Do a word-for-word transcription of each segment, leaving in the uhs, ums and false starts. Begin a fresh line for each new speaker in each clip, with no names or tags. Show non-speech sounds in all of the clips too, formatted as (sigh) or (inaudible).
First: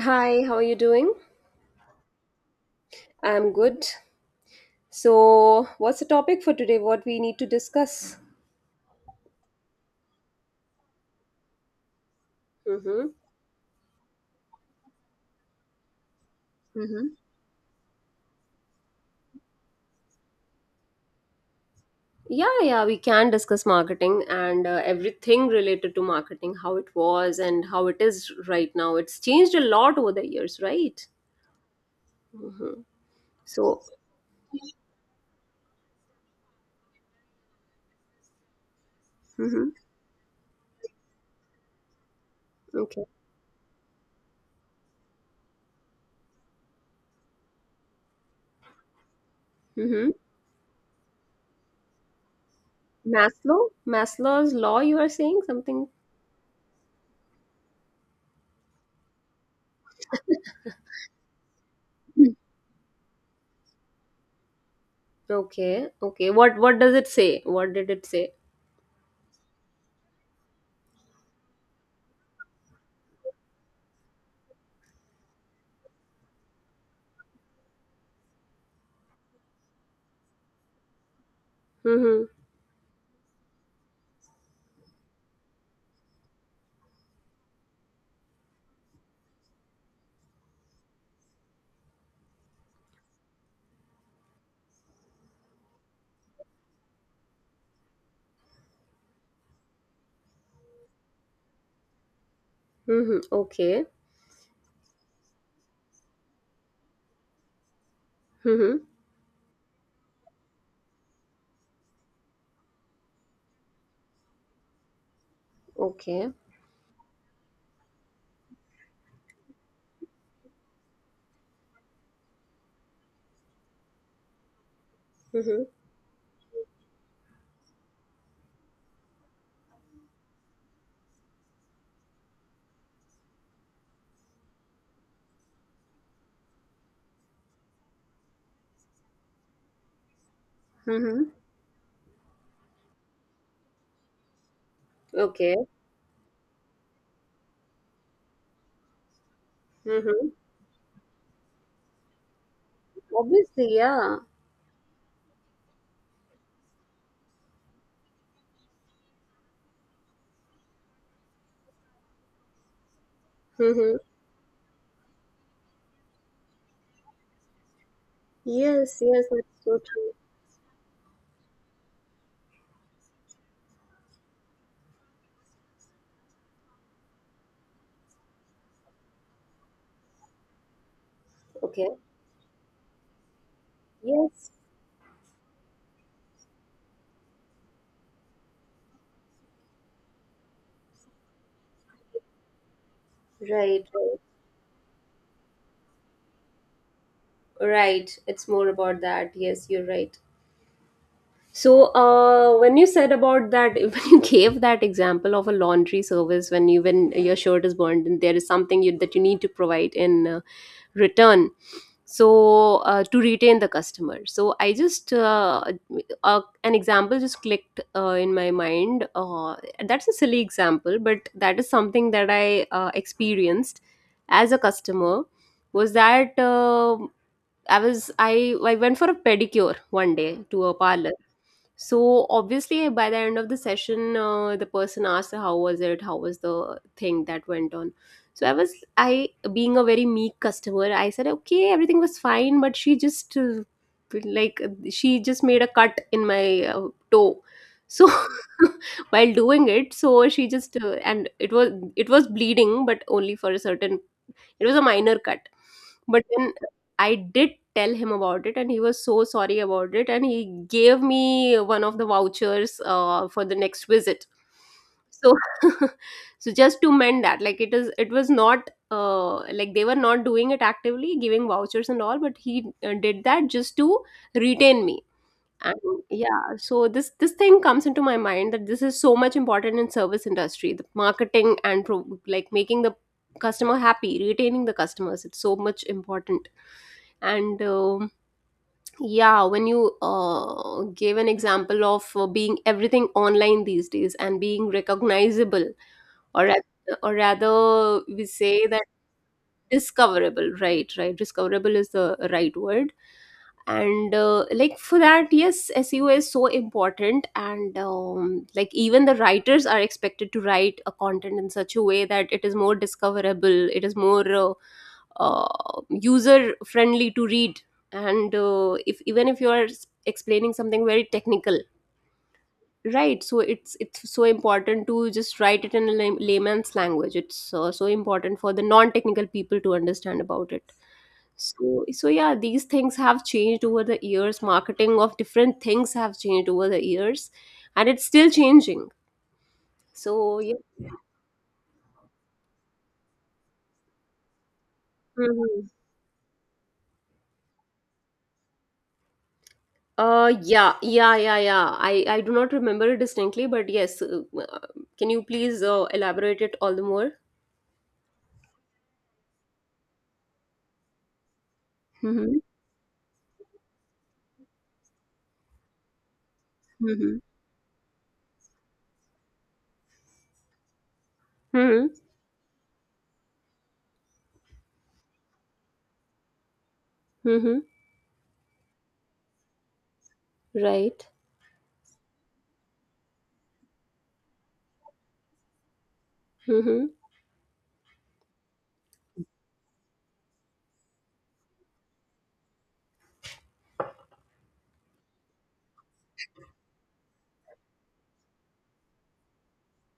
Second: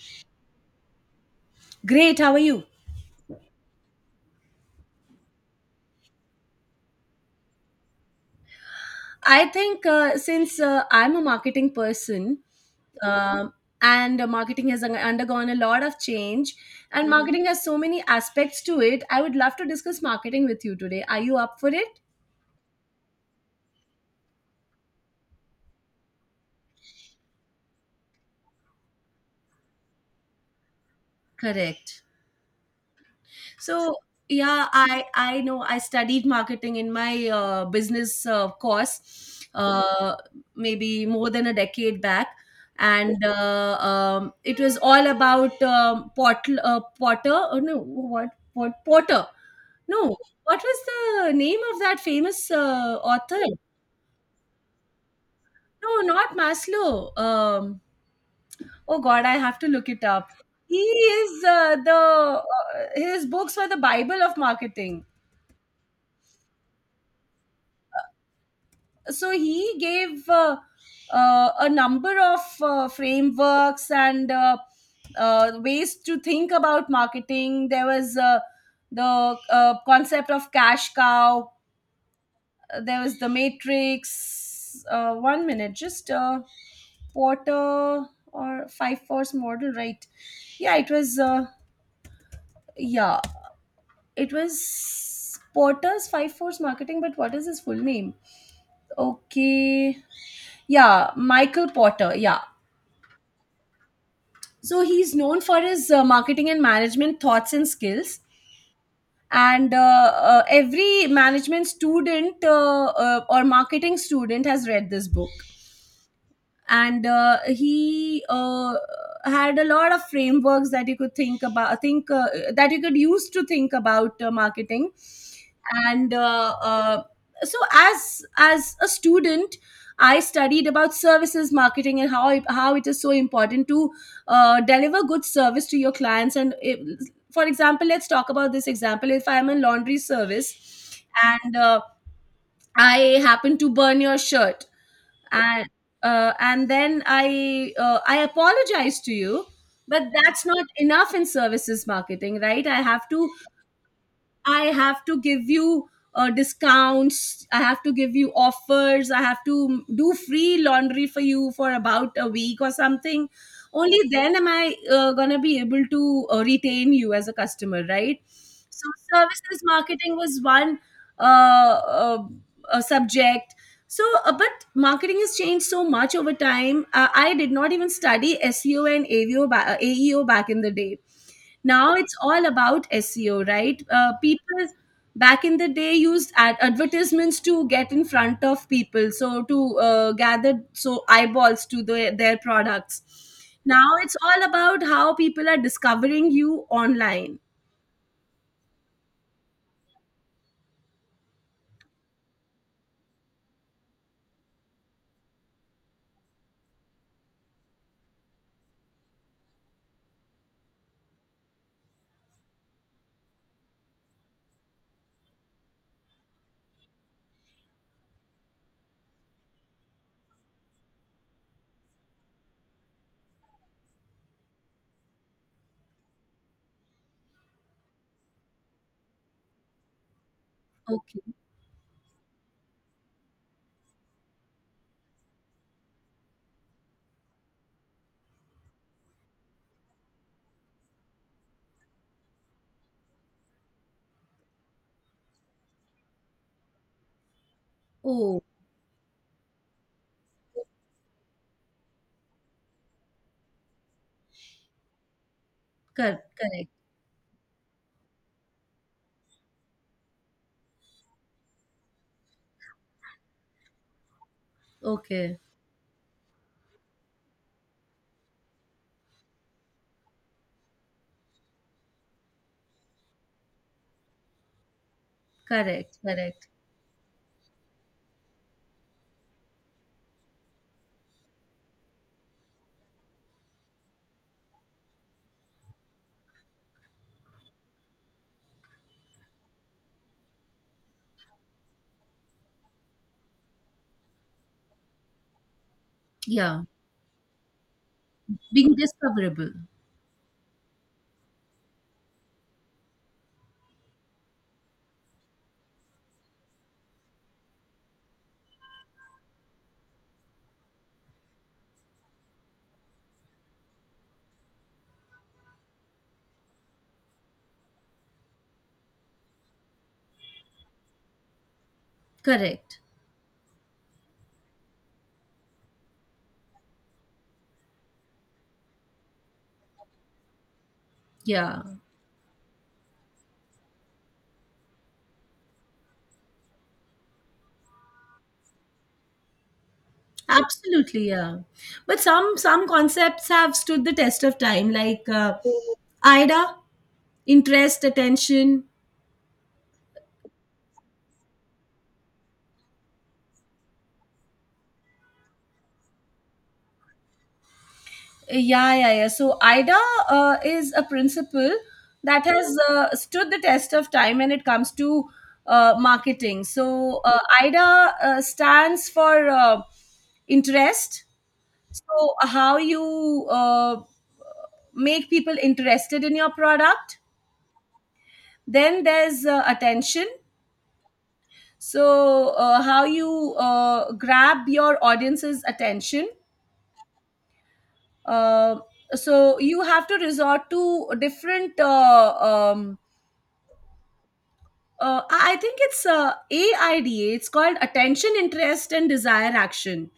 Hi, how are you doing?
Great, how are you?
I'm good. So, what's the topic for today? What we need to discuss?
I think uh, since uh, I'm a marketing person,
Mm-hmm.
um, and uh, marketing has un- undergone a lot of change and Mhm.
Mm-hmm.
Marketing has so many aspects to it. I would love to discuss marketing with you today. Are you up for it?
Yeah, yeah, we can discuss marketing and uh, everything related to marketing, how it was and how it is right now. It's changed a lot over the years, right?
Correct.
Mm-hmm. So,
So yeah, I I know I studied marketing in my uh, business uh, course,
mm-hmm.
uh, maybe more than a decade back,
Okay.
and uh, um, it was all about um, Portl uh, Potter. Oh, no, what what Porter?
Mm-hmm.
No, what was the name of that famous uh, author?
Maslow? Maslow's law, you are saying something?
No, not Maslow. Um, oh God, I have to look it up. He is uh, the
Mm.
uh, his books were the Bible of marketing.
Okay, okay. What what does it say? What did it say?
So he gave uh, uh, a number of uh, frameworks and uh, uh, ways to think about marketing. There was uh, the uh, concept of cash cow.
Mm-hmm.
There was the matrix, uh, one minute, just uh, Porter, or five force model, right? Yeah, it was uh, yeah, it was Porter's five force marketing. But what is his full name? Okay. Yeah, Michael Porter. Yeah.
Mm-hmm. Okay.
So he's known for his uh, marketing and management thoughts and skills.
Mm-hmm.
And uh, uh, every management student, uh, uh, or marketing student, has read this book.
Okay.
And uh, he uh, had a lot of frameworks that you could think about, think uh, that you could use to think about uh, marketing.
Mm-hmm.
And uh, uh, so as as a student, I studied about services marketing and how it, how it is so important to uh, deliver good service to your clients. And if, for example, let's talk about this example. If I am in laundry service
Mm-hmm.
and uh, I happen to burn your shirt,
Okay.
and uh, and then I uh, I apologize to you, but
Mm-hmm.
that's not enough in services marketing, right? I have to,
Obviously, yeah.
I have to give you uh, discounts. I have to give you offers. I have to do free laundry for you for about a week or something.
Mm-hmm.
Only then am I uh, going to be able to uh, retain you as a customer, right? So
Yes, yes,
services
that's so true.
marketing was one uh, uh, uh, subject. So, uh, but marketing has changed so much over time. Uh, I did not even study S E O and A V O ba- uh, A E O back in the day.
Okay.
Now it's all about S E O, right? Uh,
Yes.
people back in the day used ad- advertisements to get in front of people, so to uh, gather so eyeballs to the, their products.
Right,
Now it's
right.
all about how people are discovering you online.
Right. It's more about that. Yes, you're right. So, uh, when you said about that, (laughs) when you gave that example of a laundry service, when you when your shirt is burned and there is something you, that you need to provide in uh, return, so uh, to retain the customer. So, I just uh, uh, an example just clicked uh, in my mind. Uh, that's a silly example, but that is something that I uh, experienced as a customer. Was that uh, I was I I went for a pedicure one day to a parlor.
Okay.
So obviously, by the end of the session, uh, the person asked, "How was it? How was the thing that went on?" So I was, I, being a very meek customer, I said, "Okay, everything was fine," but she just, uh, like, she just made a cut in my uh, toe. So
Oh,
(laughs) while doing it, so she just, uh, and it was, it was bleeding, but only for a certain it was a minor cut.
cor-
But then
correct.
I did tell him about it, and he was so sorry about it. And he gave me one of the vouchers uh, for the next visit. So,
Okay.
(laughs) so just to mend that, like it is, it was not uh, like they were not doing it actively, giving vouchers and all, but he uh, did that just to retain me. And
Correct.
yeah,
Correct.
so this this thing comes into my mind, that this is so much important in service industry, the marketing and pro- like making the customer happy, retaining the customers. It's so much important. And um yeah, when you uh, gave an example of uh, being everything online these days and being recognizable, or ra-
Yeah.
or rather, we say
Being
that
discoverable.
discoverable. Right, right. Discoverable is the right word. And uh, like, for that, yes, S E O is so important. And um, like, even the writers are expected to write a content in such a way that it is more discoverable, it is more uh, uh, user friendly to read. And uh, if even if you are s- explaining something very technical,
Correct.
right, so it's it's so important to just write it in a lay- layman's language. It's uh, so important for the non-technical people to understand about it.
Yeah.
So so yeah, these things have changed over the years, marketing of different things have changed over the years, and it's still changing, so yeah.
Absolutely, yeah. But some some concepts have stood the test of time, like uh,
Mhm.
I D A, interest, attention.
uh yeah, yeah, yeah, yeah, i i do not remember it distinctly, but yes, uh, uh, can you please uh, elaborate it all the more?
Yeah, yeah, yeah. So I D A uh, is a principle that
Mm-hmm.
has uh, stood the test of time when it comes to uh, marketing. So uh,
Mm-hmm.
I D A uh, stands for uh, interest.
Mm-hmm.
So how you uh, make people interested in your product.
Mm-hmm.
Then there's uh, attention.
Right.
So uh, how you uh, grab your audience's attention.
Mm-hmm.
Uh, so you have to resort to different uh, um, uh, i I think it's uh, A I D A. It's called attention, interest, and desire, action.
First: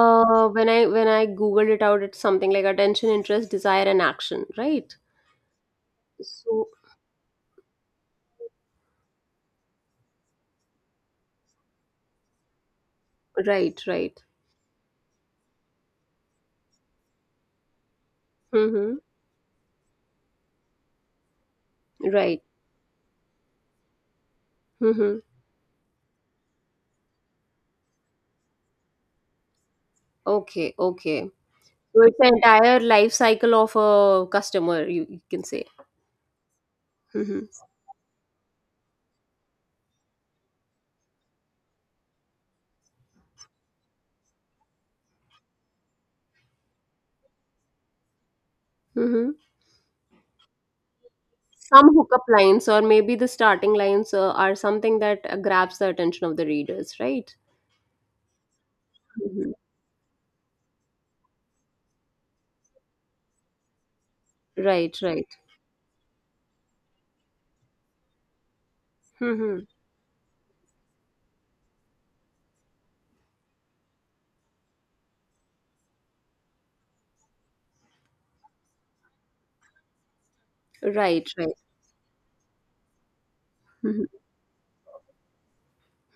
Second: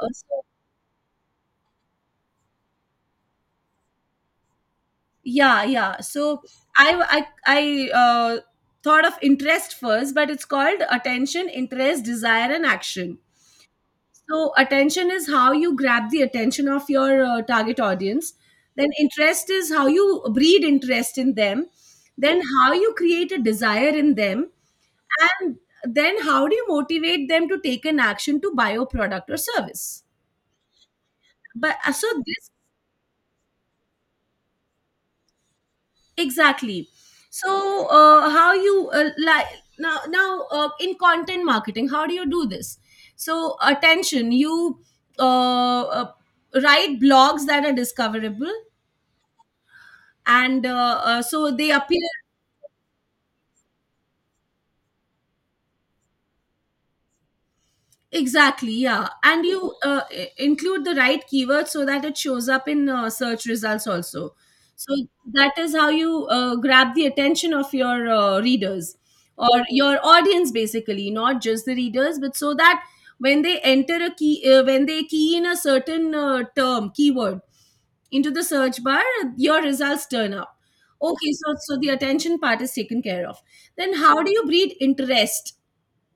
Uh, so-
when I when I googled it out, it's something like attention, interest, desire, and action, right?
yeah, yeah, so
So
i i, I uh, thought of interest first, but it's called attention, interest, desire, and action.
right, right.
So attention is how you grab the attention of your uh, target audience. Then
Mm-hmm.
interest is how you breed interest in them. Then
Right.
how you create a desire in them.
Mm-hmm.
And then how do you motivate them to take an action to buy your product or service?
Okay, okay.
But uh,
So
so
it's the
this
entire life cycle of a customer, you, you can say.
Exactly.
Mm-hmm.
So uh, how you uh, like, now now uh, in content marketing, how do you do this? So attention, you uh, uh, write blogs that are discoverable,
Mm-hmm.
and uh, uh, so they
Some
appear.
hookup lines, or maybe the starting lines uh, are something that uh, grabs the attention of the readers, right?
Exactly, yeah. And
Mm-hmm.
you uh, i- include the right keyword so that it shows up in uh, search results also. So
Right, right.
that is how you uh, grab the attention of your uh, readers
Mm-hmm.
or your audience, basically, not just the readers. But so that when they enter a key uh, when they key in a certain uh, term, keyword, into the search bar, your results turn up.
Right,
Okay,
right.
so so the attention part is taken care of. Then
Mm-hmm.
how do you breed interest?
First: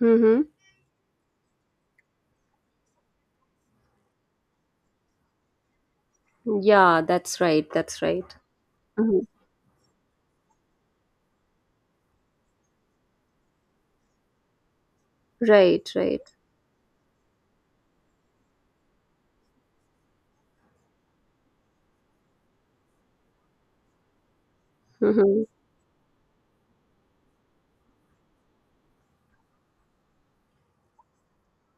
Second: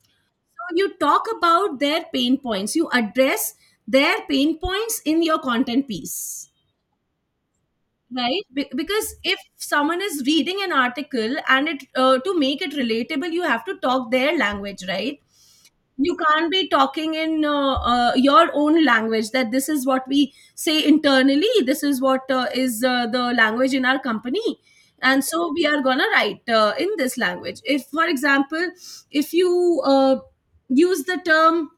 Mm-hmm.
So you talk about their pain points. You address their pain points in your content piece,
Yeah, that's right. That's right.
right? Be- because
Mm-hmm.
if someone is reading an article and it uh, to make it relatable, you have to talk their language, right?
Right,
You
right.
can't be talking in uh, uh, your own language, that this is what we say internally. This is what uh, is uh, the language in our company. And
Mhm.
so we are gonna write uh, in this language. If, for example, if you uh, use the term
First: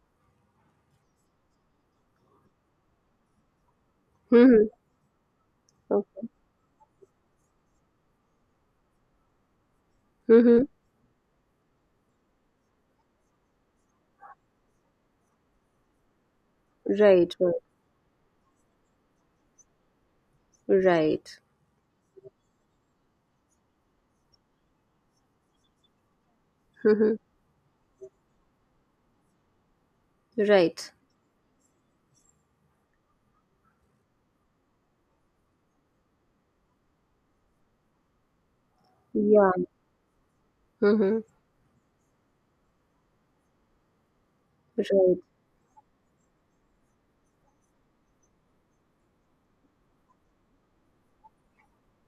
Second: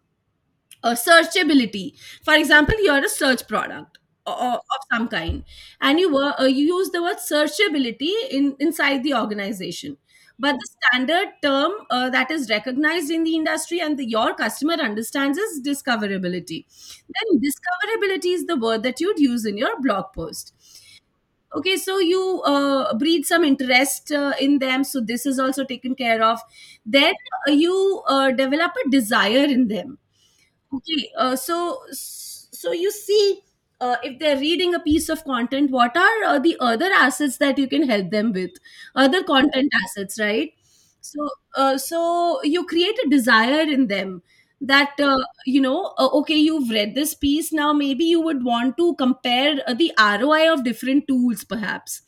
uh, searchability. For example, you're a search product o- o-
Mhm.
of some kind, and you
Okay.
were uh, you use the word searchability in inside the organization. But
Mhm.
the standard term uh, that is recognized in the industry and the, your customer understands is discoverability.
Right.
Then
Right.
discoverability is the word that you'd use in your blog post.
Right.
Okay, so you uh, breed some interest uh, in them, so this is also taken care of. Then
Mhm.
uh, you uh, develop a desire in them.
Right.
Okay, uh, so so you see, uh, if they're reading a piece of content, what are uh, the other assets that you can help them with? Other
Yeah.
content assets, right?
Mhm.
So uh, so you create a desire in them, that uh,
Right.
you know, uh, okay, you've read this piece. Now maybe you would want to compare uh, the R O I of different tools, perhaps.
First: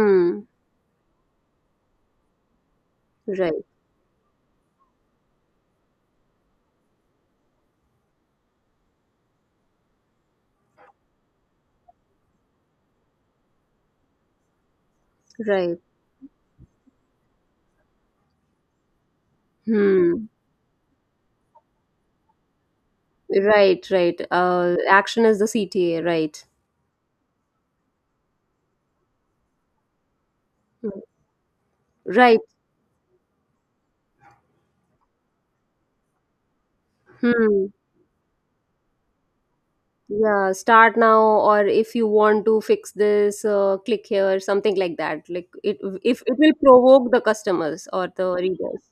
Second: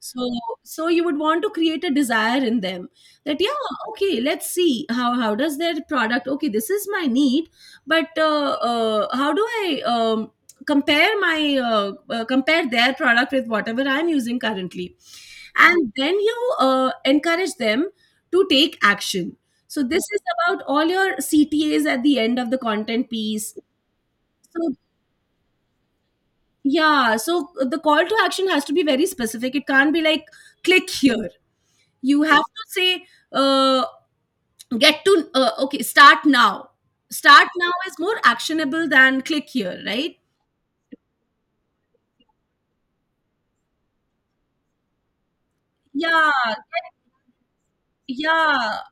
So so you would want to create a desire in them, that
Right.
yeah, okay, let's see how how does their product? Okay, this is my need, but uh, uh, how do I um, compare my uh, uh, compare their product with whatever I'm using currently.
Right.
And then you uh, encourage them to take action. So this is
Hmm.
about all your C T As at the end of the content piece.
Right. Right.
So
Uh, action is the C T A. Right.
yeah, so the call to action has to be very specific. It can't be like click
Mm.
here. You
Right.
have to say uh, get to uh, okay, start now. Start
Hmm.
now is more actionable than click here, right?
Yeah. Start now, or if you want to fix this, uh, click here. Something like that. Like it. If
Yeah,
it will provoke the customers or the
yeah,
readers.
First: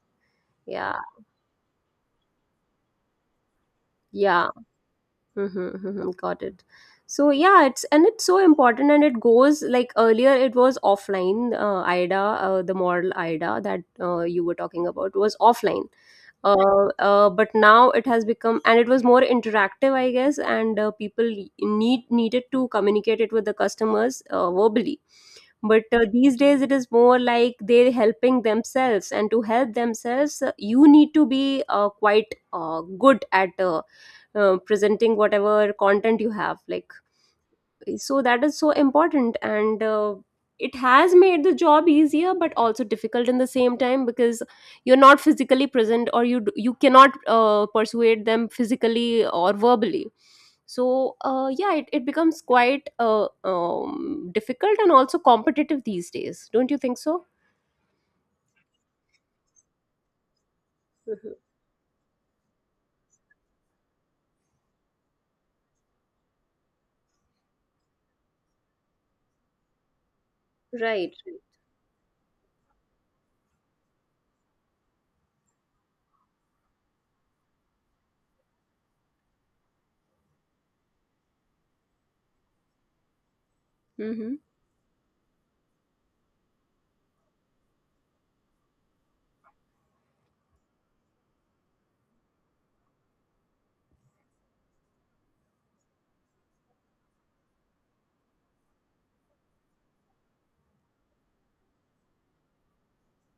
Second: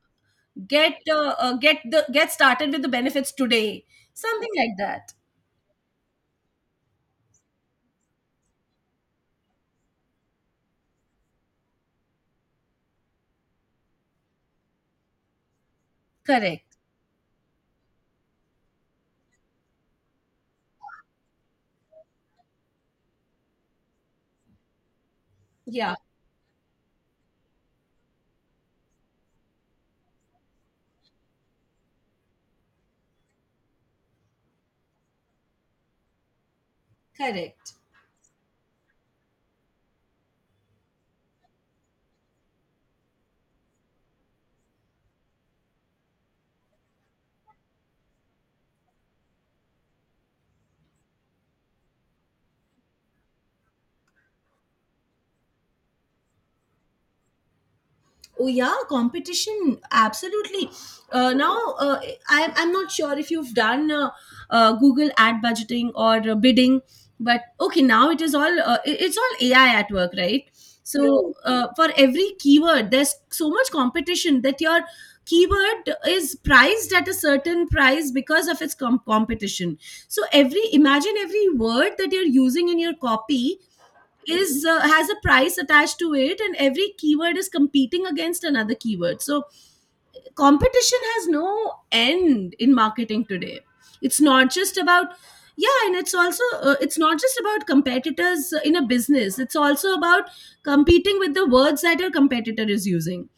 Yeah.
get uh, uh, get the get started with the benefits today,
Yeah.
something like that.
Mm-hmm, mm-hmm, got it. So yeah, it's and it's so important, and it goes like earlier, it was offline. Uh, IDA, uh, the model IDA that uh, you were talking about was offline.
Correct.
Uh, uh, but now it has become, and it was more interactive, I guess. And uh, people need needed to communicate it with the customers uh, verbally. But
Yeah.
uh, these days, it is more like they're helping themselves, and to help themselves, uh, you need to be uh, quite uh, good at uh, uh, presenting whatever content you have, like,
Correct.
so that is so important. And uh, it has made the job easier but also difficult in the same time, because you're not physically present, or you d- you cannot uh, persuade them physically or verbally. So uh, yeah, it, it becomes quite uh, um, difficult and also competitive these days, don't you think so?
Oh yeah, competition absolutely. Uh,
Mhm.
now uh, I, I'm not sure if you've done uh, uh, Google ad budgeting or uh, bidding, but okay, now it is all uh, it- it's all A I at work, right?
Right.
So uh, for every keyword, there's so much competition that your keyword is priced at a certain price because of its com- competition. So every, imagine every word that you're using in your copy
Mm-hmm.
is uh, has a price attached to it, and every keyword is competing against another keyword. So competition has no end in marketing today. It's not just about, yeah, and it's also uh, it's not just about competitors in a business, it's also about competing with the words that your competitor is using.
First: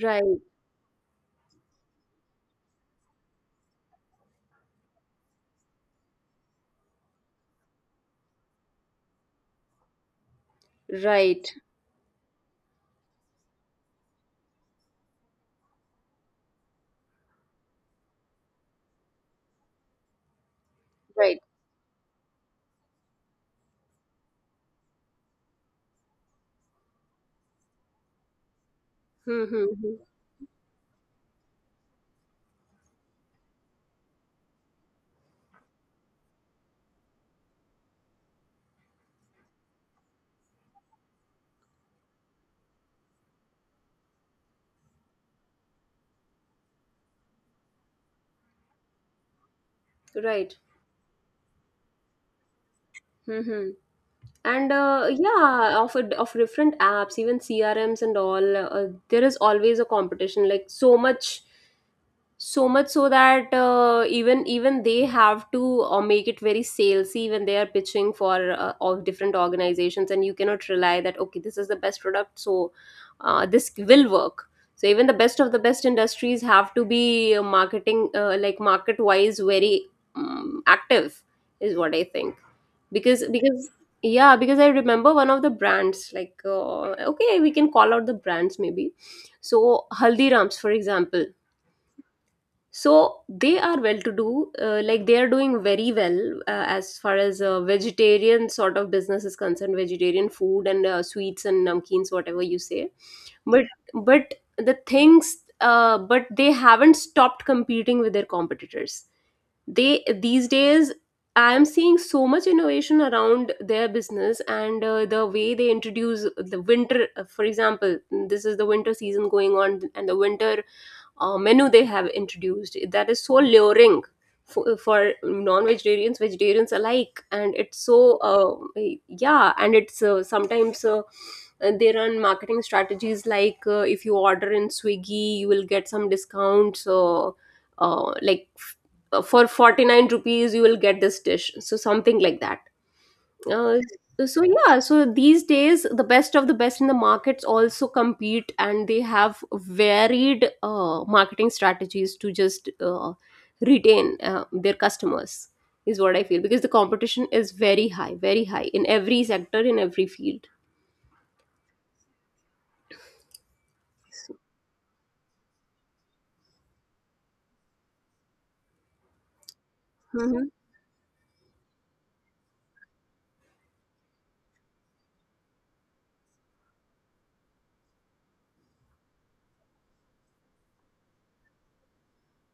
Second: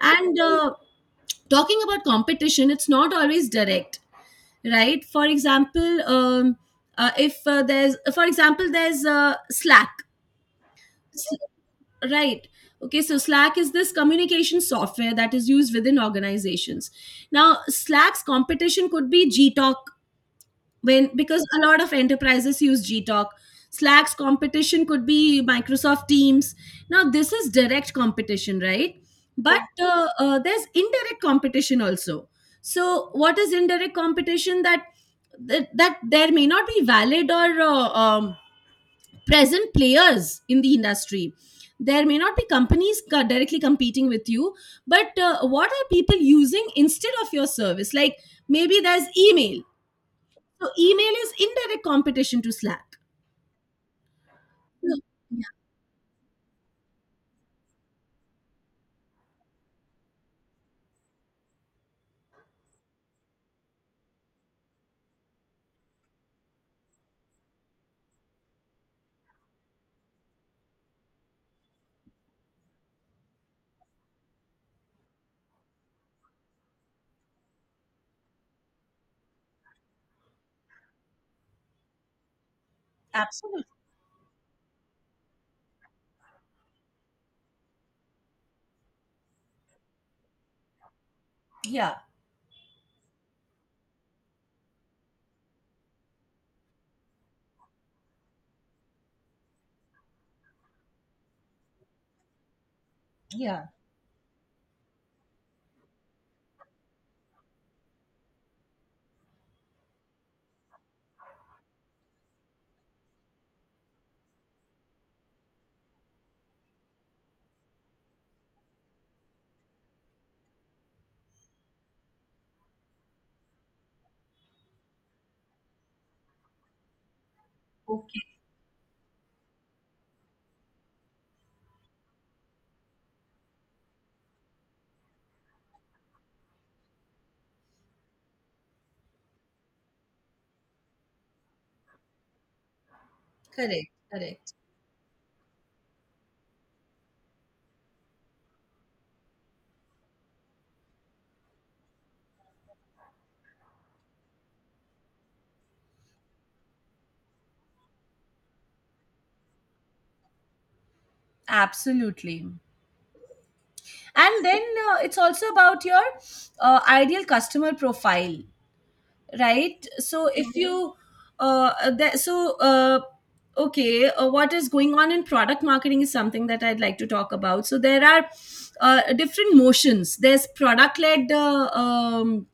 And
Right,
uh, talking about competition, it's not always direct, right? For example, um, uh, if uh, there's, for example, there's uh, Slack.
right,
Right. Okay, so Slack is this communication software that is used within organizations. Now, Slack's competition could be Gtalk, when,
right.
because a lot of enterprises use Gtalk. Slack's competition could be Microsoft Teams. Now, this is direct competition, right? But
Mm-hmm.
uh, uh, there's indirect competition also. So what is indirect competition? That that, that there may not be valid or uh, um, present players in the industry. There may not be companies co- directly competing with you, but uh, what are people using instead of your service? Like maybe there's email.
Right.
So email is indirect competition to Slack.
Mm-hmm. And
So,
uh,
yeah.
yeah, of a- of different apps, even CRMs and all, uh, there is always a competition, like, so much, so much, so that uh, even even they have to uh, make it very salesy when they are pitching for uh, of different organizations, and you cannot rely that okay, this is the best product, so uh, this will work. So even the best of the best industries have to be uh, marketing, uh, like, market wise very um, active, is what I think. because
Absolutely.
because yeah, because I remember one of the brands like, uh, okay, we can call out the brands maybe. So Haldirams, for example.
Yeah.
So they are well to do, uh, like, they are doing very well uh, as far as uh, vegetarian sort of business is concerned, vegetarian food and uh, sweets and namkeens, whatever you say. but
Yeah.
but the things uh, but they haven't stopped competing with their competitors. They These days I am seeing so much innovation around their business, and uh, the way they introduce the winter, for example, this is the winter season going on, and the winter uh, menu they have introduced, that is so luring for, for non-vegetarians, vegetarians alike. And it's so uh, yeah, and it's uh, sometimes uh, they run marketing strategies like, uh, if you order in Swiggy, you will get some discounts, uh, uh, like f- uh, for forty-nine rupees you will get this dish, so something like that uh,
Correct.
so
Correct.
yeah, so these days the best of the best in the markets also compete, and they have varied uh, marketing strategies to just uh, retain uh, their customers. Is what I feel, because the competition is very high, very high, in every sector, in every field.
Absolutely. And then uh, it's also about your uh, ideal customer profile. Right, so
Mm-hmm.
if you uh that so uh okay uh, what is going on in product marketing is something that I'd like to talk about. So there are uh, different motions. There's product led uh, um,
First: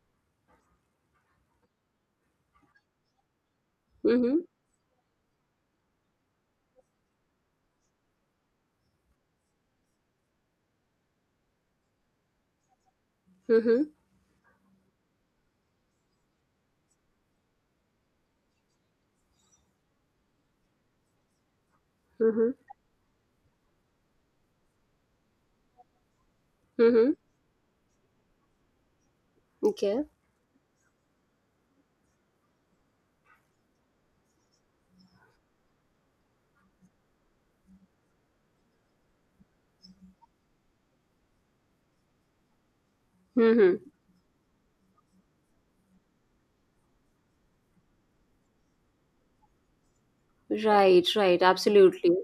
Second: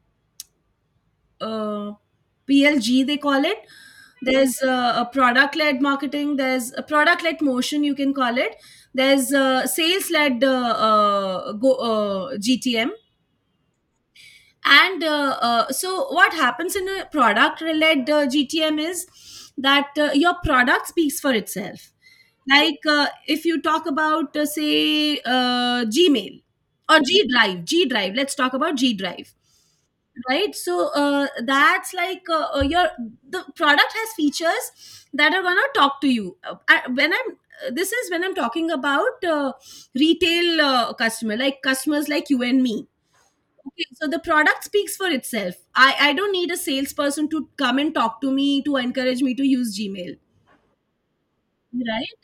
uh, P L G, they call it.
Mm-hmm.
There's uh, a product led marketing, there's a product led motion, you can call it. There's uh, sales led uh, uh, go, uh, G T M.
Mm-hmm.
And uh, uh, so what happens in a product led uh, G T M is that uh, your product speaks for itself.
Mm-hmm.
Like uh, if you talk about uh, say uh, Gmail, or
Mm-hmm.
G Drive. G drive let's talk about G Drive,
Okay.
right? So uh, that's like uh, uh, your, the product has features that are going to talk to you. Uh, I, when I'm uh, This is when I'm talking about uh, retail uh, customer like customers like you and me. Okay,
Mm-hmm.
so the product speaks for itself. I, I don't need a salesperson to come and talk to me to encourage me to use Gmail,
Right, right, absolutely.
right?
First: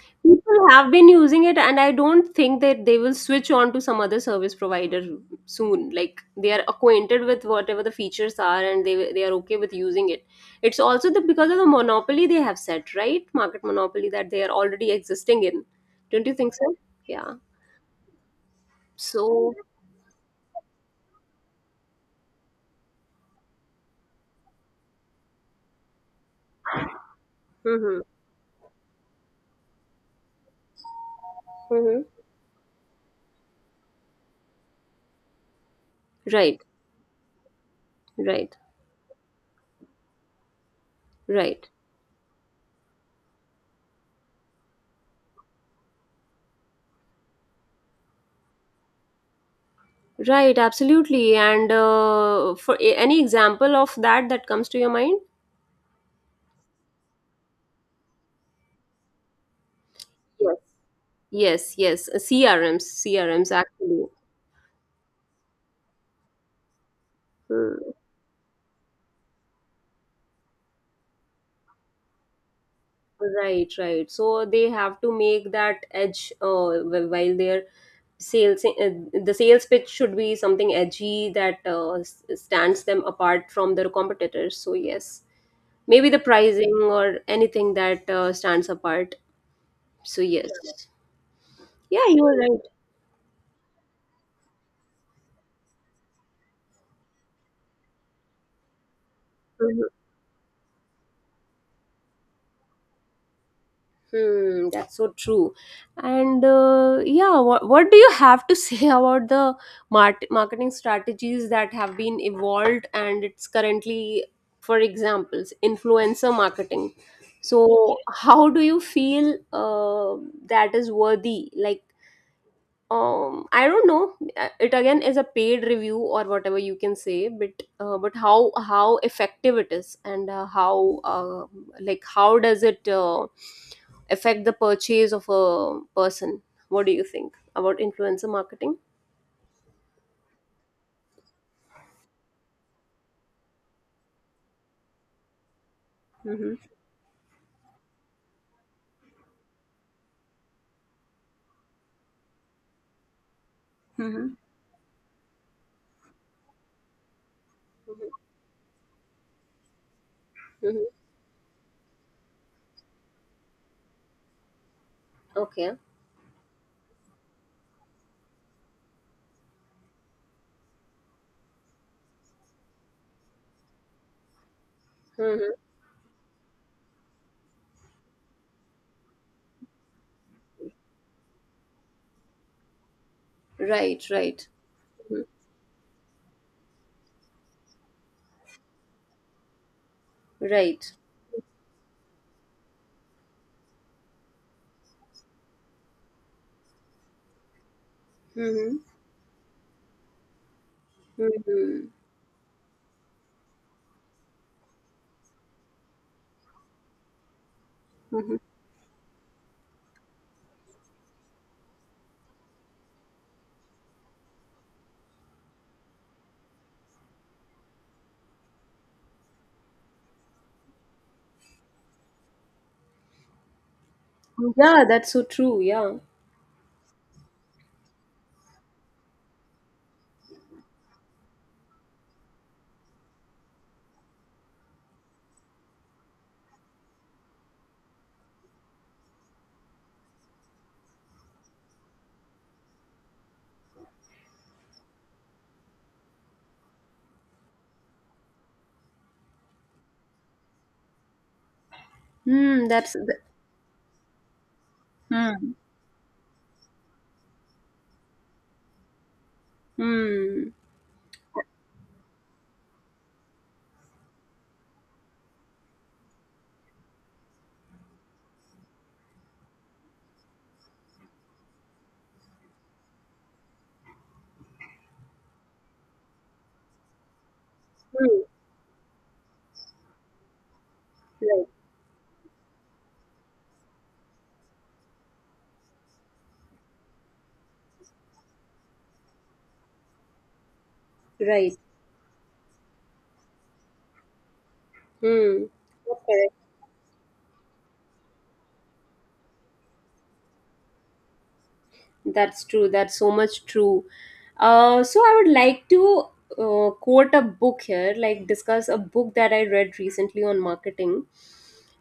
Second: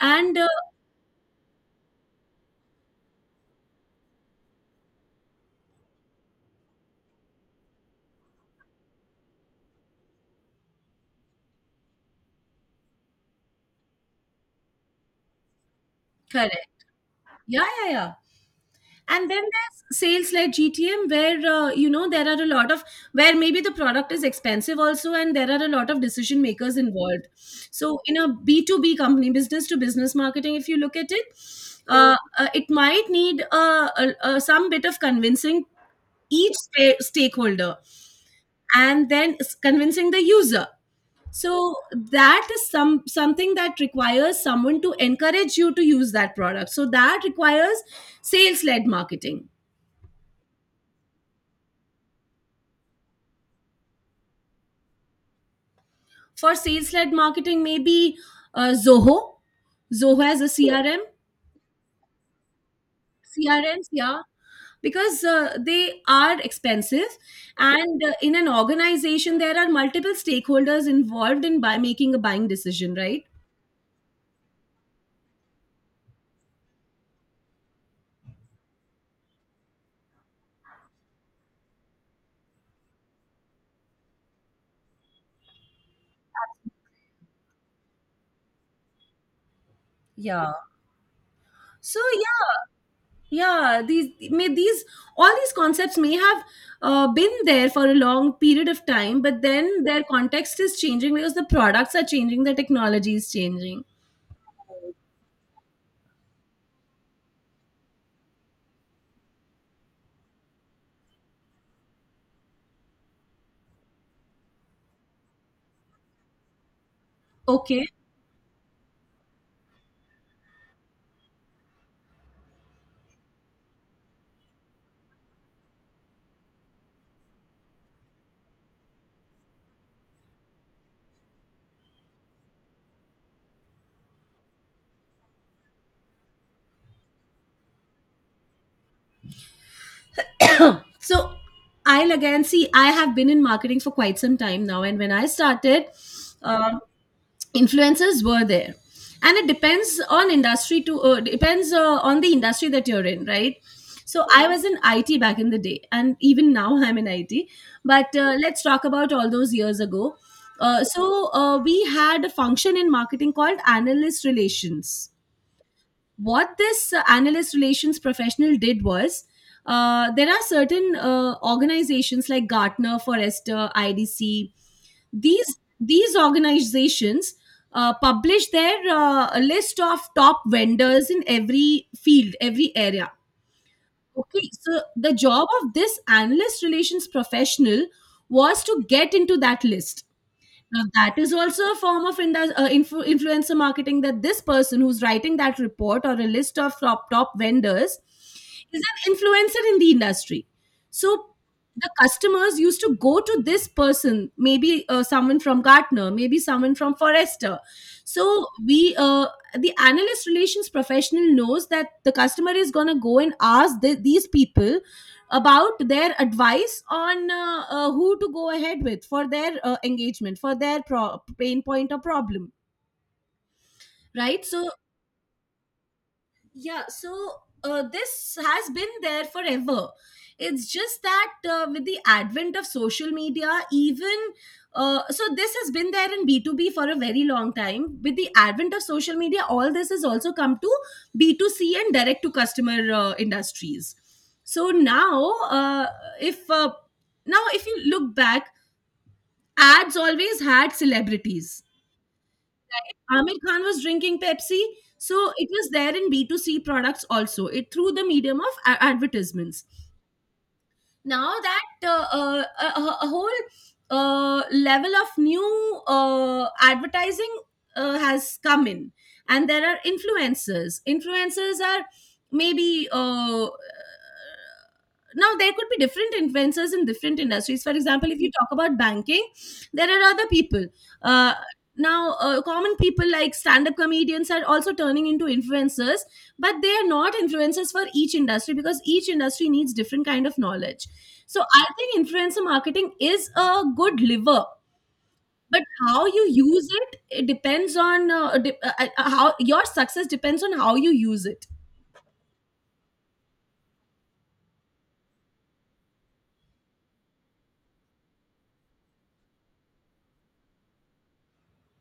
And uh,
People have been using it, and I don't think that they will switch on to some other service provider soon. Like, they are acquainted with whatever the features are, and they they are okay with using it. It's also the because of the monopoly they have set, right? Market monopoly that they are already existing in. Don't you think
correct.
so? Yeah.
Yeah, yeah, yeah. And then
So.
there's sales led G T M where, uh, you know, there are a lot of, where maybe the product is expensive also and there are a lot of decision makers involved. So
Hmm.
in a B two B company, business to business marketing, if you look at it,
Hmm.
uh, uh, it might need uh, uh, uh, some bit of convincing each
Right,
sta- stakeholder,
right,
and then s- convincing the user.
right,
So that is some something that requires someone to encourage you to use that product, so that requires sales led marketing.
right. Absolutely. And uh, for a- any example of that that comes to your mind?
For sales led marketing, maybe uh, zoho Zoho has a C R M.
Yes, yes, C R Ms, C R Ms
C R Ms,
actually.
yeah, because uh, they are expensive,
Hmm.
and uh, in an organization there are multiple stakeholders involved in by making a buying decision, right?
Right, right. So they have to make that edge, uh, wh- while their sales, uh, the sales pitch should be something edgy that uh, s- stands them apart from their competitors. So, yes, maybe the pricing or anything that uh, stands apart. So, yes.
Yeah. So
Yeah, you're right.
yeah, yeah these may these all these concepts may have uh, been there for a long period of time, but then
Mm-hmm.
their context is changing because the products are changing, the technology is changing.
Hmm, that's so true. And uh, yeah, what, what do you have to say (laughs) about the mart- marketing strategies that have been evolved, and it's currently, for examples, influencer marketing?
Okay.
So, how do you feel uh, that is worthy? Like, um I don't know. Uh, it again is a paid review or whatever you can say, but uh, but how how effective it is, and uh, how uh, like, how does it uh, affect the purchase of a person? What do you think about influencer marketing?
(coughs) (clears throat) So I'll, again, see, I have been in marketing for quite some time now, and when I started,
Mm-hmm.
um, influencers were there, and it depends on industry to uh, depends uh, on the industry that you're in, right? So
Hmm.
I was in IT back in the day, and even now I'm in IT, but uh, let's talk about all those years ago. uh,
Mm-hmm.
so uh, we had a function in marketing called analyst relations.
Okay.
What this uh, analyst relations professional did was, uh, there are certain uh, organizations like Gartner, Forrester, I D C.
Mm-hmm.
These these organizations uh, publish their uh, a list of top vendors in every field, every area.
Right, right.
Okay, so the
Mhm.
job of this analyst relations professional was to get into that list. Now
Right.
that is also a form of indus- uh, influ- influencer marketing, that this person who's writing that report or a list of top top vendors
Mm-hmm.
is an influencer in the industry. So
Mm-hmm.
the customers used to go to this person, maybe uh, someone from Gartner, maybe someone from Forrester.
Mm-hmm.
So we, uh, the analyst relations professional knows that the customer is going to go and ask the, these people about their advice on uh, uh, who to go ahead with for their uh, engagement, for their pro- pain point or problem, right? So
Yeah, that's so true, yeah.
yeah, so uh, this has been there forever. It's just that uh, with the advent of social media, even uh, so, this has been there in B two B for a very long time. With the advent of social media, all this has also come to B two C and direct to customer uh, industries. So now, uh, if uh, now if you look back, ads always had celebrities.
Hmm. That's th-.
Amir Khan was drinking Pepsi. So it
Hmm.
was there in B two C products also, it through the medium of a- advertisements.
Hmm.
Now that uh, uh, a, a a whole uh, level of new uh, advertising uh, has come in, and there are influencers. Influencers are maybe uh, now there could be different influencers in different industries. For example, if you talk about banking, there are other people. uh,
Right,
Now uh, common people like stand-up comedians are also turning into influencers, but they are not influencers for each industry because each industry needs different kind of knowledge. So
right.
I think influencer marketing is a good lever,
Hmm.
but how you
Okay.
use it, it depends on uh, de- uh, uh, how, your success depends on how you use it.
That's true. That's so much true. Uh, so I would like to uh, quote a book here, like, discuss a book that I read recently on marketing,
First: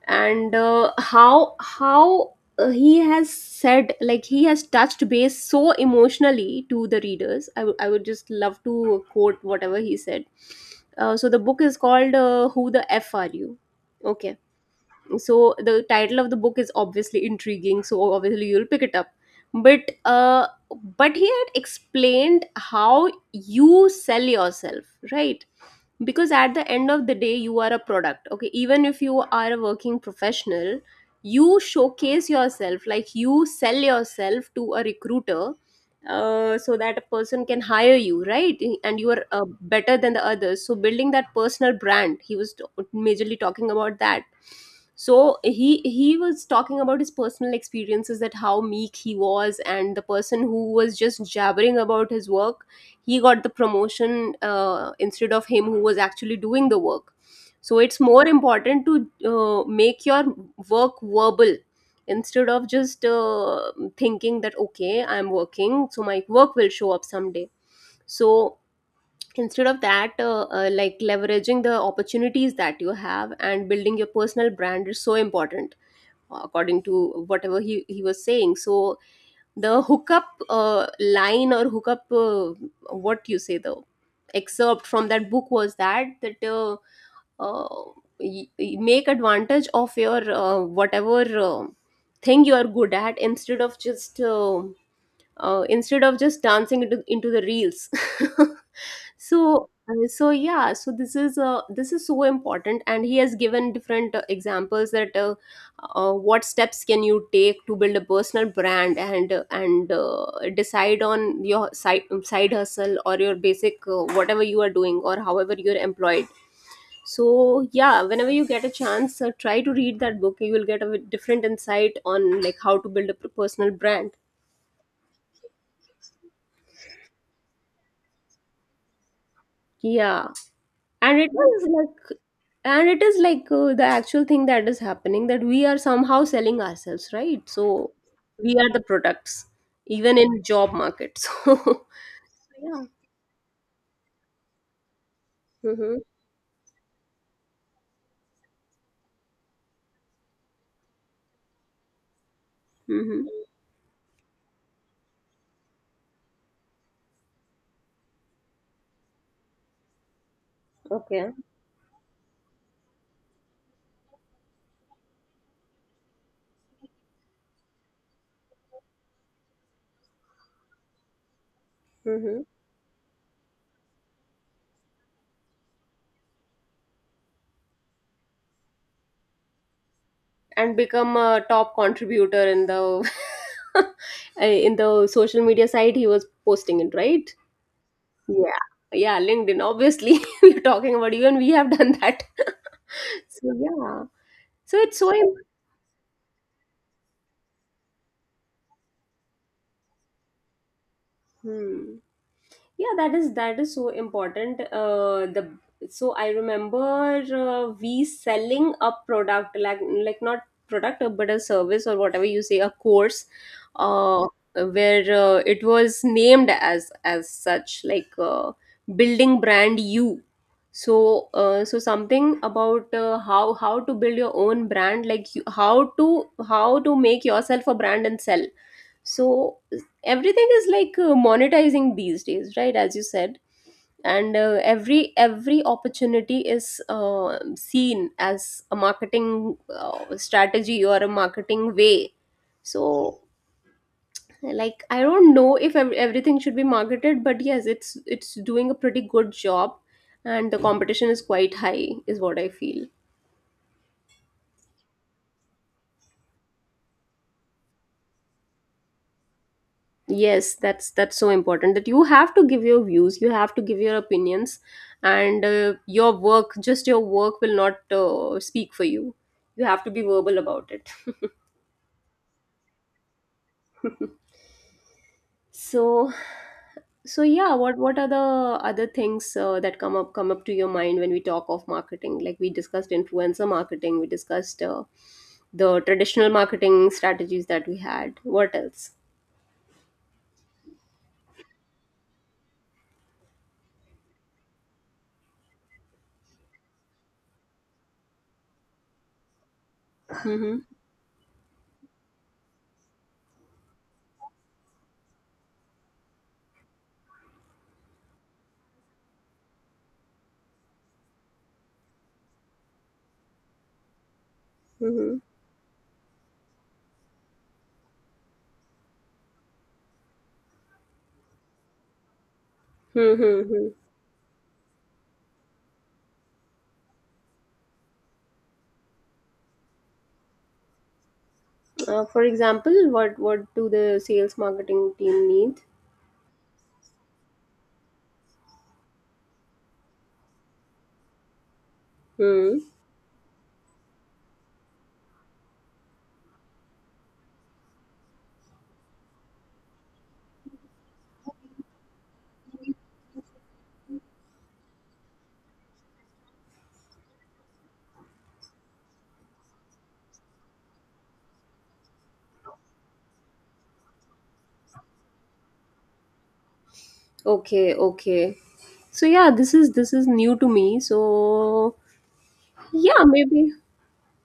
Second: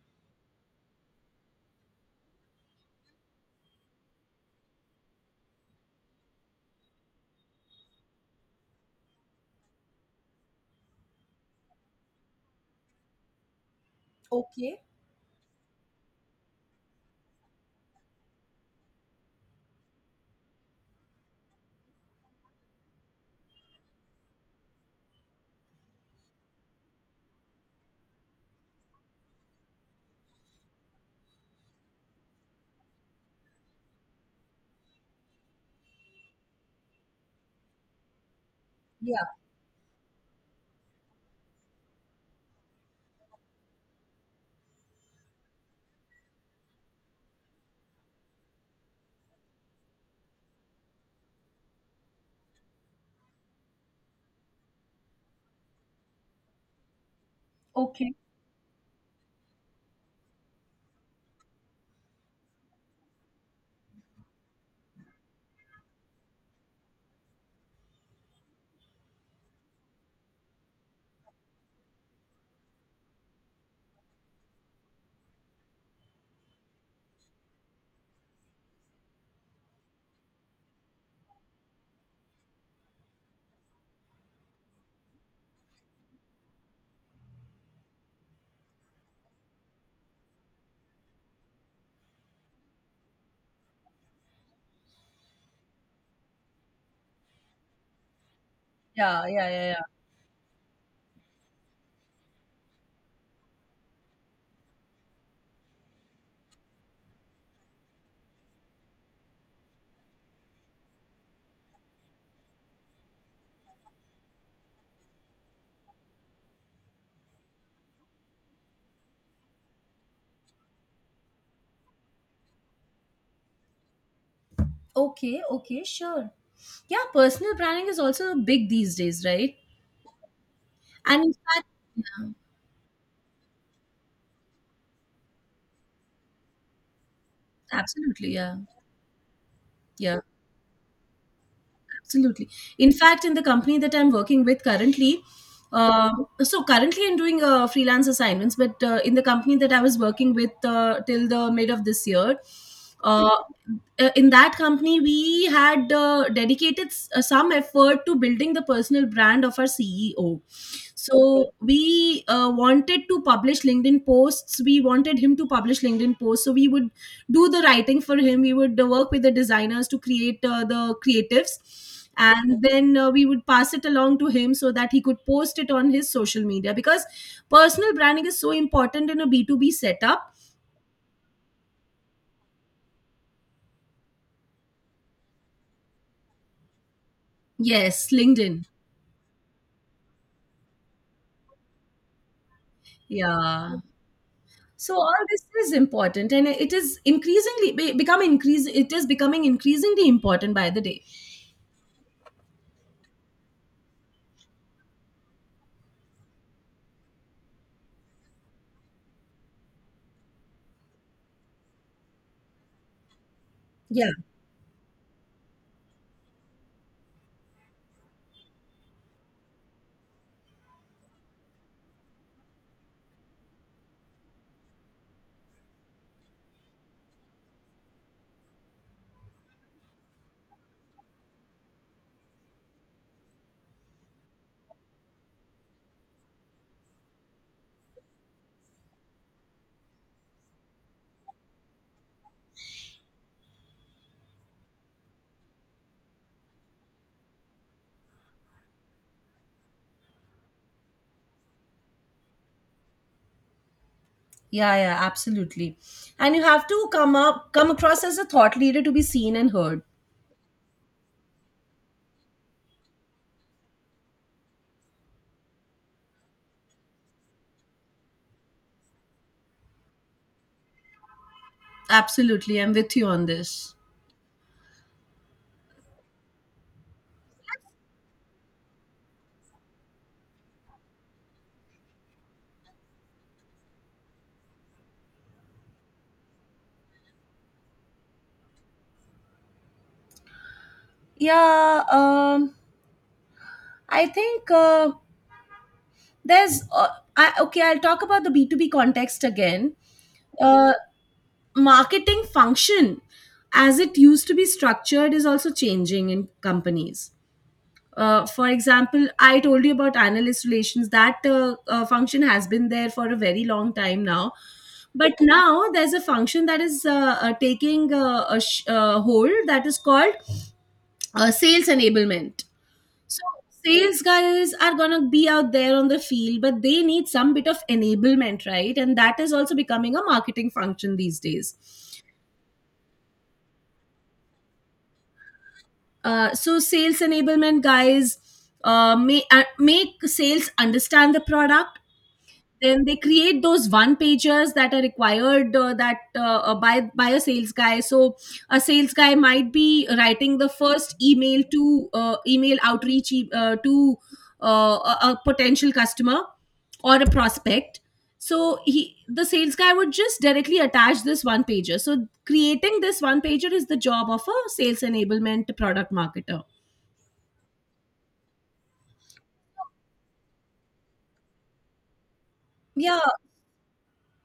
and uh, how how uh, he has said, like, he has touched base so emotionally to the readers. I would I would just love to quote whatever he said. Uh, so the book is called uh, "Who the F Are You?" Okay,
Okay.
so the title of the book is obviously intriguing, so obviously you'll pick it up, but uh but he had explained how you sell yourself, right? Because at the end of the day you are a product, okay, even if you are a working professional, you showcase yourself, like you sell yourself to a recruiter, uh, so that a person can hire you, right? And you are
Yeah.
uh, better than the others. So building that personal brand, he was t- majorly talking about that. So he he was talking about his personal experiences, that how meek he was, and the person who was just jabbering about his work, he got the promotion uh, instead of him, who was actually doing the work. So it's
Okay.
more important to uh, make your work verbal, instead of just uh, thinking that okay, I'm working, so my work will show up someday. So instead of that, uh, uh, like leveraging the opportunities that you have and building your personal brand is so important, according to whatever he, he was saying. So the hookup uh, line, or hookup, uh, what you say, the excerpt from that book was that that uh, uh, y- y- make advantage of your uh, whatever uh, thing you are good at, instead of just uh, uh, instead of just dancing into, into the reels. (laughs)
Yeah. Yeah. Yeah.
so
Yeah.
uh, so yeah, so this is uh, this is so important, and he has given different uh, examples that uh, uh, what steps can you take to build a personal brand, and uh, and uh, decide on your side side hustle or your basic, uh, whatever you are doing, or however you're employed. So yeah, whenever you get a chance, uh, try to read that book. You will get a bit different insight on like how to build a p- personal brand.
Okay. Okay. Sure. Yeah, personal branding is also big these days, right?
Yeah, and
And
it
in fact,
is like,
yeah,
and it is like uh, the actual thing that is happening, that we are somehow selling ourselves, right? So
absolutely,
we
yeah,
are the products, even
yeah.
in job market. (laughs) So
Absolutely.
yeah.
In fact, in the company that I'm working with currently,
Mm-hmm.
uh, so currently I'm doing uh, freelance assignments, but uh, in the company that I was working with uh, till the mid of this year, uh,
Mm-hmm.
uh, in that company, we had uh, dedicated s- uh, some effort to building the personal brand of our C E O.
Okay.
So we uh, wanted to publish LinkedIn posts. We wanted him to publish LinkedIn posts. So we would do the writing for him. We would uh, work with the designers to create uh, the creatives,
Mm-hmm.
and then uh, we would pass it along to him so that he could post it on his social media, because personal branding is so important in a B two B setup.
And become a top contributor in the (laughs) in the social media site he was posting it, right?
Yes,
Yeah.
LinkedIn.
Yeah, LinkedIn. Obviously, (laughs) we're talking about, even we have done that. (laughs) So
Yeah.
yeah. So
So
it's so
all this
important.
is important, and it is increasingly be- become increase. It is becoming increasingly important by the day.
Hmm. Yeah, that is, that is so important. Uh, the so I remember, uh, we selling a product, like, like not product, uh, but a service, or whatever you say, a course,
Yeah,
uh, where uh, it was named as as such like, uh, building brand you. So uh, so something about uh, how how to build your own brand, like you, how to, how to make yourself a brand and sell. So everything is like uh, monetizing these days, right, as you said. And uh, every every opportunity is uh, seen as a marketing uh, strategy or a marketing way. So like, I don't know if ev- everything should be marketed, but yes, it's it's doing a pretty good job, and the competition is quite high, is what I feel.
yeah, yeah, absolutely. And you have to come up, come across as a thought leader to be seen and heard.
Yes, that's that's so important, that you have to give your views, you have to give your opinions, and uh, your work, just your work will not uh, speak for you. You have to be verbal about it.
Absolutely, I'm with you on this.
(laughs) So, so yeah, what what are the other things uh, that come up come up to your mind when we talk of marketing? Like, we discussed influencer marketing, we discussed uh, the traditional marketing strategies that we had. What else?
Yeah, um, I think uh, there's uh, I, okay, I'll talk about the B two B context again.
Mm-hmm.
Uh, Marketing function, as it used to be structured, is also changing in companies. Uh, for example, I told you about analyst relations. That uh, uh, function has been there for a very long time now, but
Mm-hmm.
now there's a function that is uh, uh, taking uh, a sh- uh, hold that is called uh, sales enablement. So
Mm-hmm.
sales guys are gonna be out there on the field, but they need some bit of enablement, right? And that is also becoming a marketing function these days.
Uh, for example, what what do the sales marketing team need?
Uh, so sales enablement guys uh, may, uh, make sales understand the product,
Hmm.
then they create those one pagers that are required, uh, that uh, uh, by by a sales guy. So a sales guy might be writing the first email to uh, email outreach e- uh, to uh, a, a potential customer or a prospect. So he, the sales guy, would just directly attach this one pager, so creating this one pager is the job of a sales enablement product marketer.
Okay. Okay. So yeah, this is, this is new to me. So
Yeah,
yeah, maybe.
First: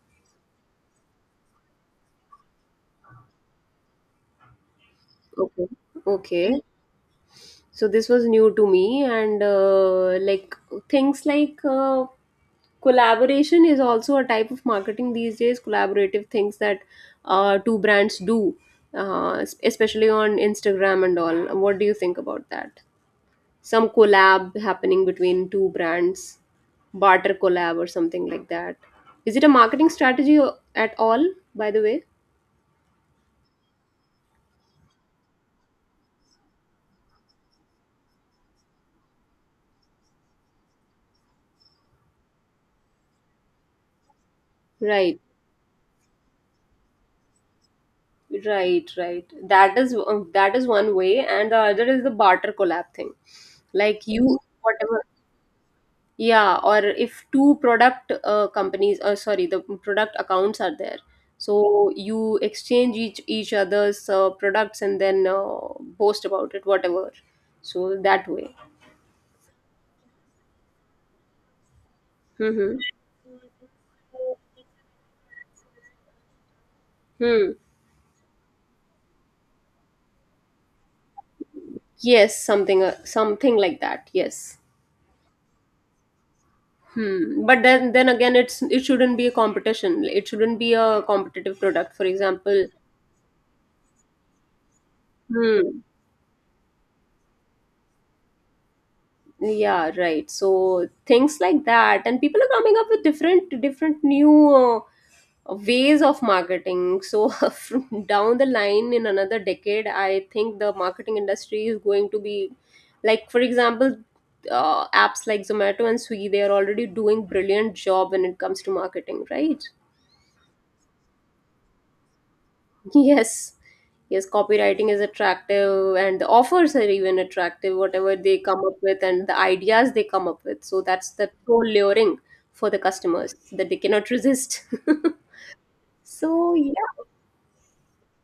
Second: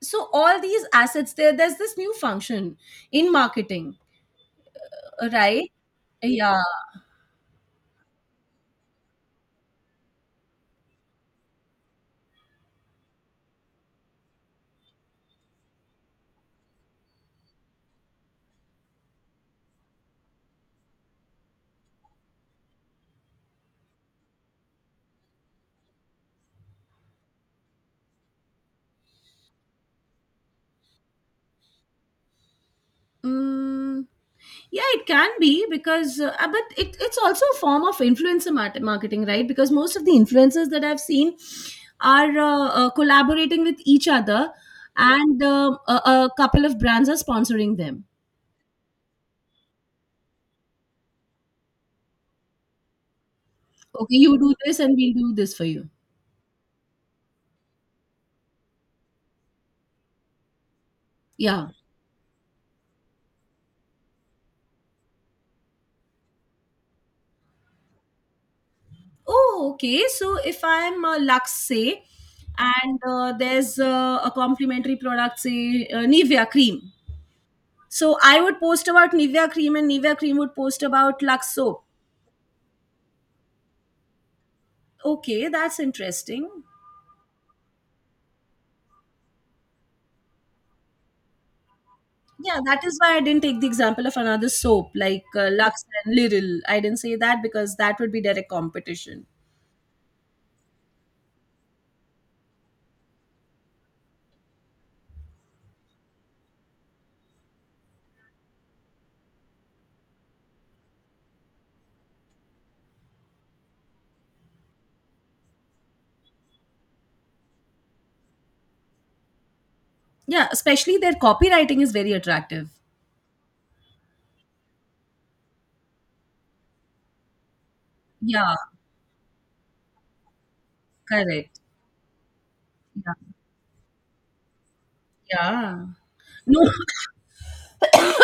so all these assets, there there's this new function in marketing,
Okay.
right? Yeah.
Okay. So this was new to me, and uh, like, things like uh, collaboration is also a type of marketing these days. Collaborative things that uh, two brands do, uh, es- especially on Instagram and all. What do you think about that? Some collab happening between two brands, barter collab or something like that. Is it a marketing strategy o- at all, by the way?
Mm, yeah, it can be because, uh, uh, but it, it's also a form of influencer mart- marketing, right? Because most of the influencers that I've seen are uh, uh, collaborating with each other,
Right,
and um a, a couple of brands are sponsoring them.
right, right. That is, um, that is one way, and the other is the barter collab thing. Like
Okay, you
you,
do this, and
whatever.
we'll do this for you.
Yeah, or if two product uh, companies, or sorry, the product accounts are there,
Yeah.
so you exchange each each other's uh, products, and then uh, boast about it, whatever. So that way.
Oh, okay. So if I'm uh, Lux, say,
Hmm.
and uh, there's uh, a complimentary product, say uh, Nivea cream.
Hmm.
So I would post about Nivea cream, and Nivea cream would post about Lux soap.
Yes, something, uh, something like that. Yes.
Okay, that's interesting.
Hmm. But then then again, it's, it shouldn't be a competition. It shouldn't be a competitive product, for
Yeah,
example.
that is why I didn't take the example of another soap like uh,
Hmm.
Lux and Liril. I didn't say that because that would be direct competition.
Yeah. Right. So things like that, and people are coming up with different different new uh, ways of marketing. So (laughs) down the line, in another decade, I think the marketing industry is going to be, like, for example, uh, apps like Zomato and Swiggy, they are already doing brilliant job when it comes to marketing, right?
Yeah, especially their copywriting is very attractive.
(laughs) Yes. Yes, copywriting is attractive, and the offers are even attractive, whatever they
Yeah,
come up with, and the ideas they come up with. So that's the so
correct.
luring for the
Yeah.
customers that they cannot resist. (laughs)
Yeah.
So
No,
yeah.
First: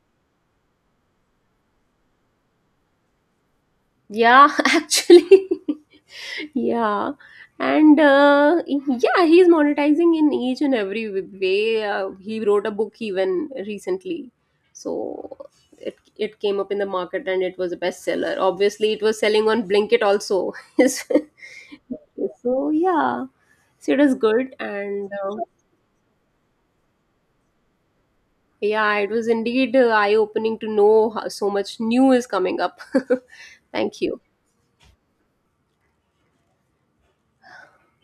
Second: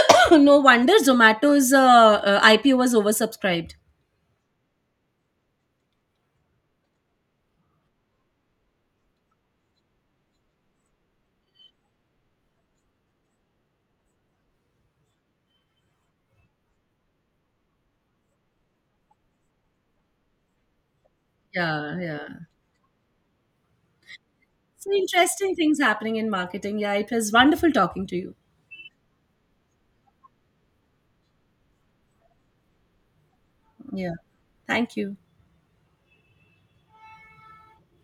(coughs) no wonder Zomato's uh, uh, I P O was oversubscribed.
Yeah. (laughs) Actually. Yeah, and uh, yeah, he's monetizing in each and every w- way. Uh, he wrote a book even recently, so it it came up in the market, and it was a bestseller. Obviously, it was selling on Blinkit also. (laughs)
Yeah, yeah.
So yeah, so it was good,
So
and uh,
interesting things happening in marketing. Yeah, it was wonderful talking to you.
yeah, it was indeed uh, eye opening to know how so much new is coming up. (laughs) Thank
Yeah.
you.
Thank you.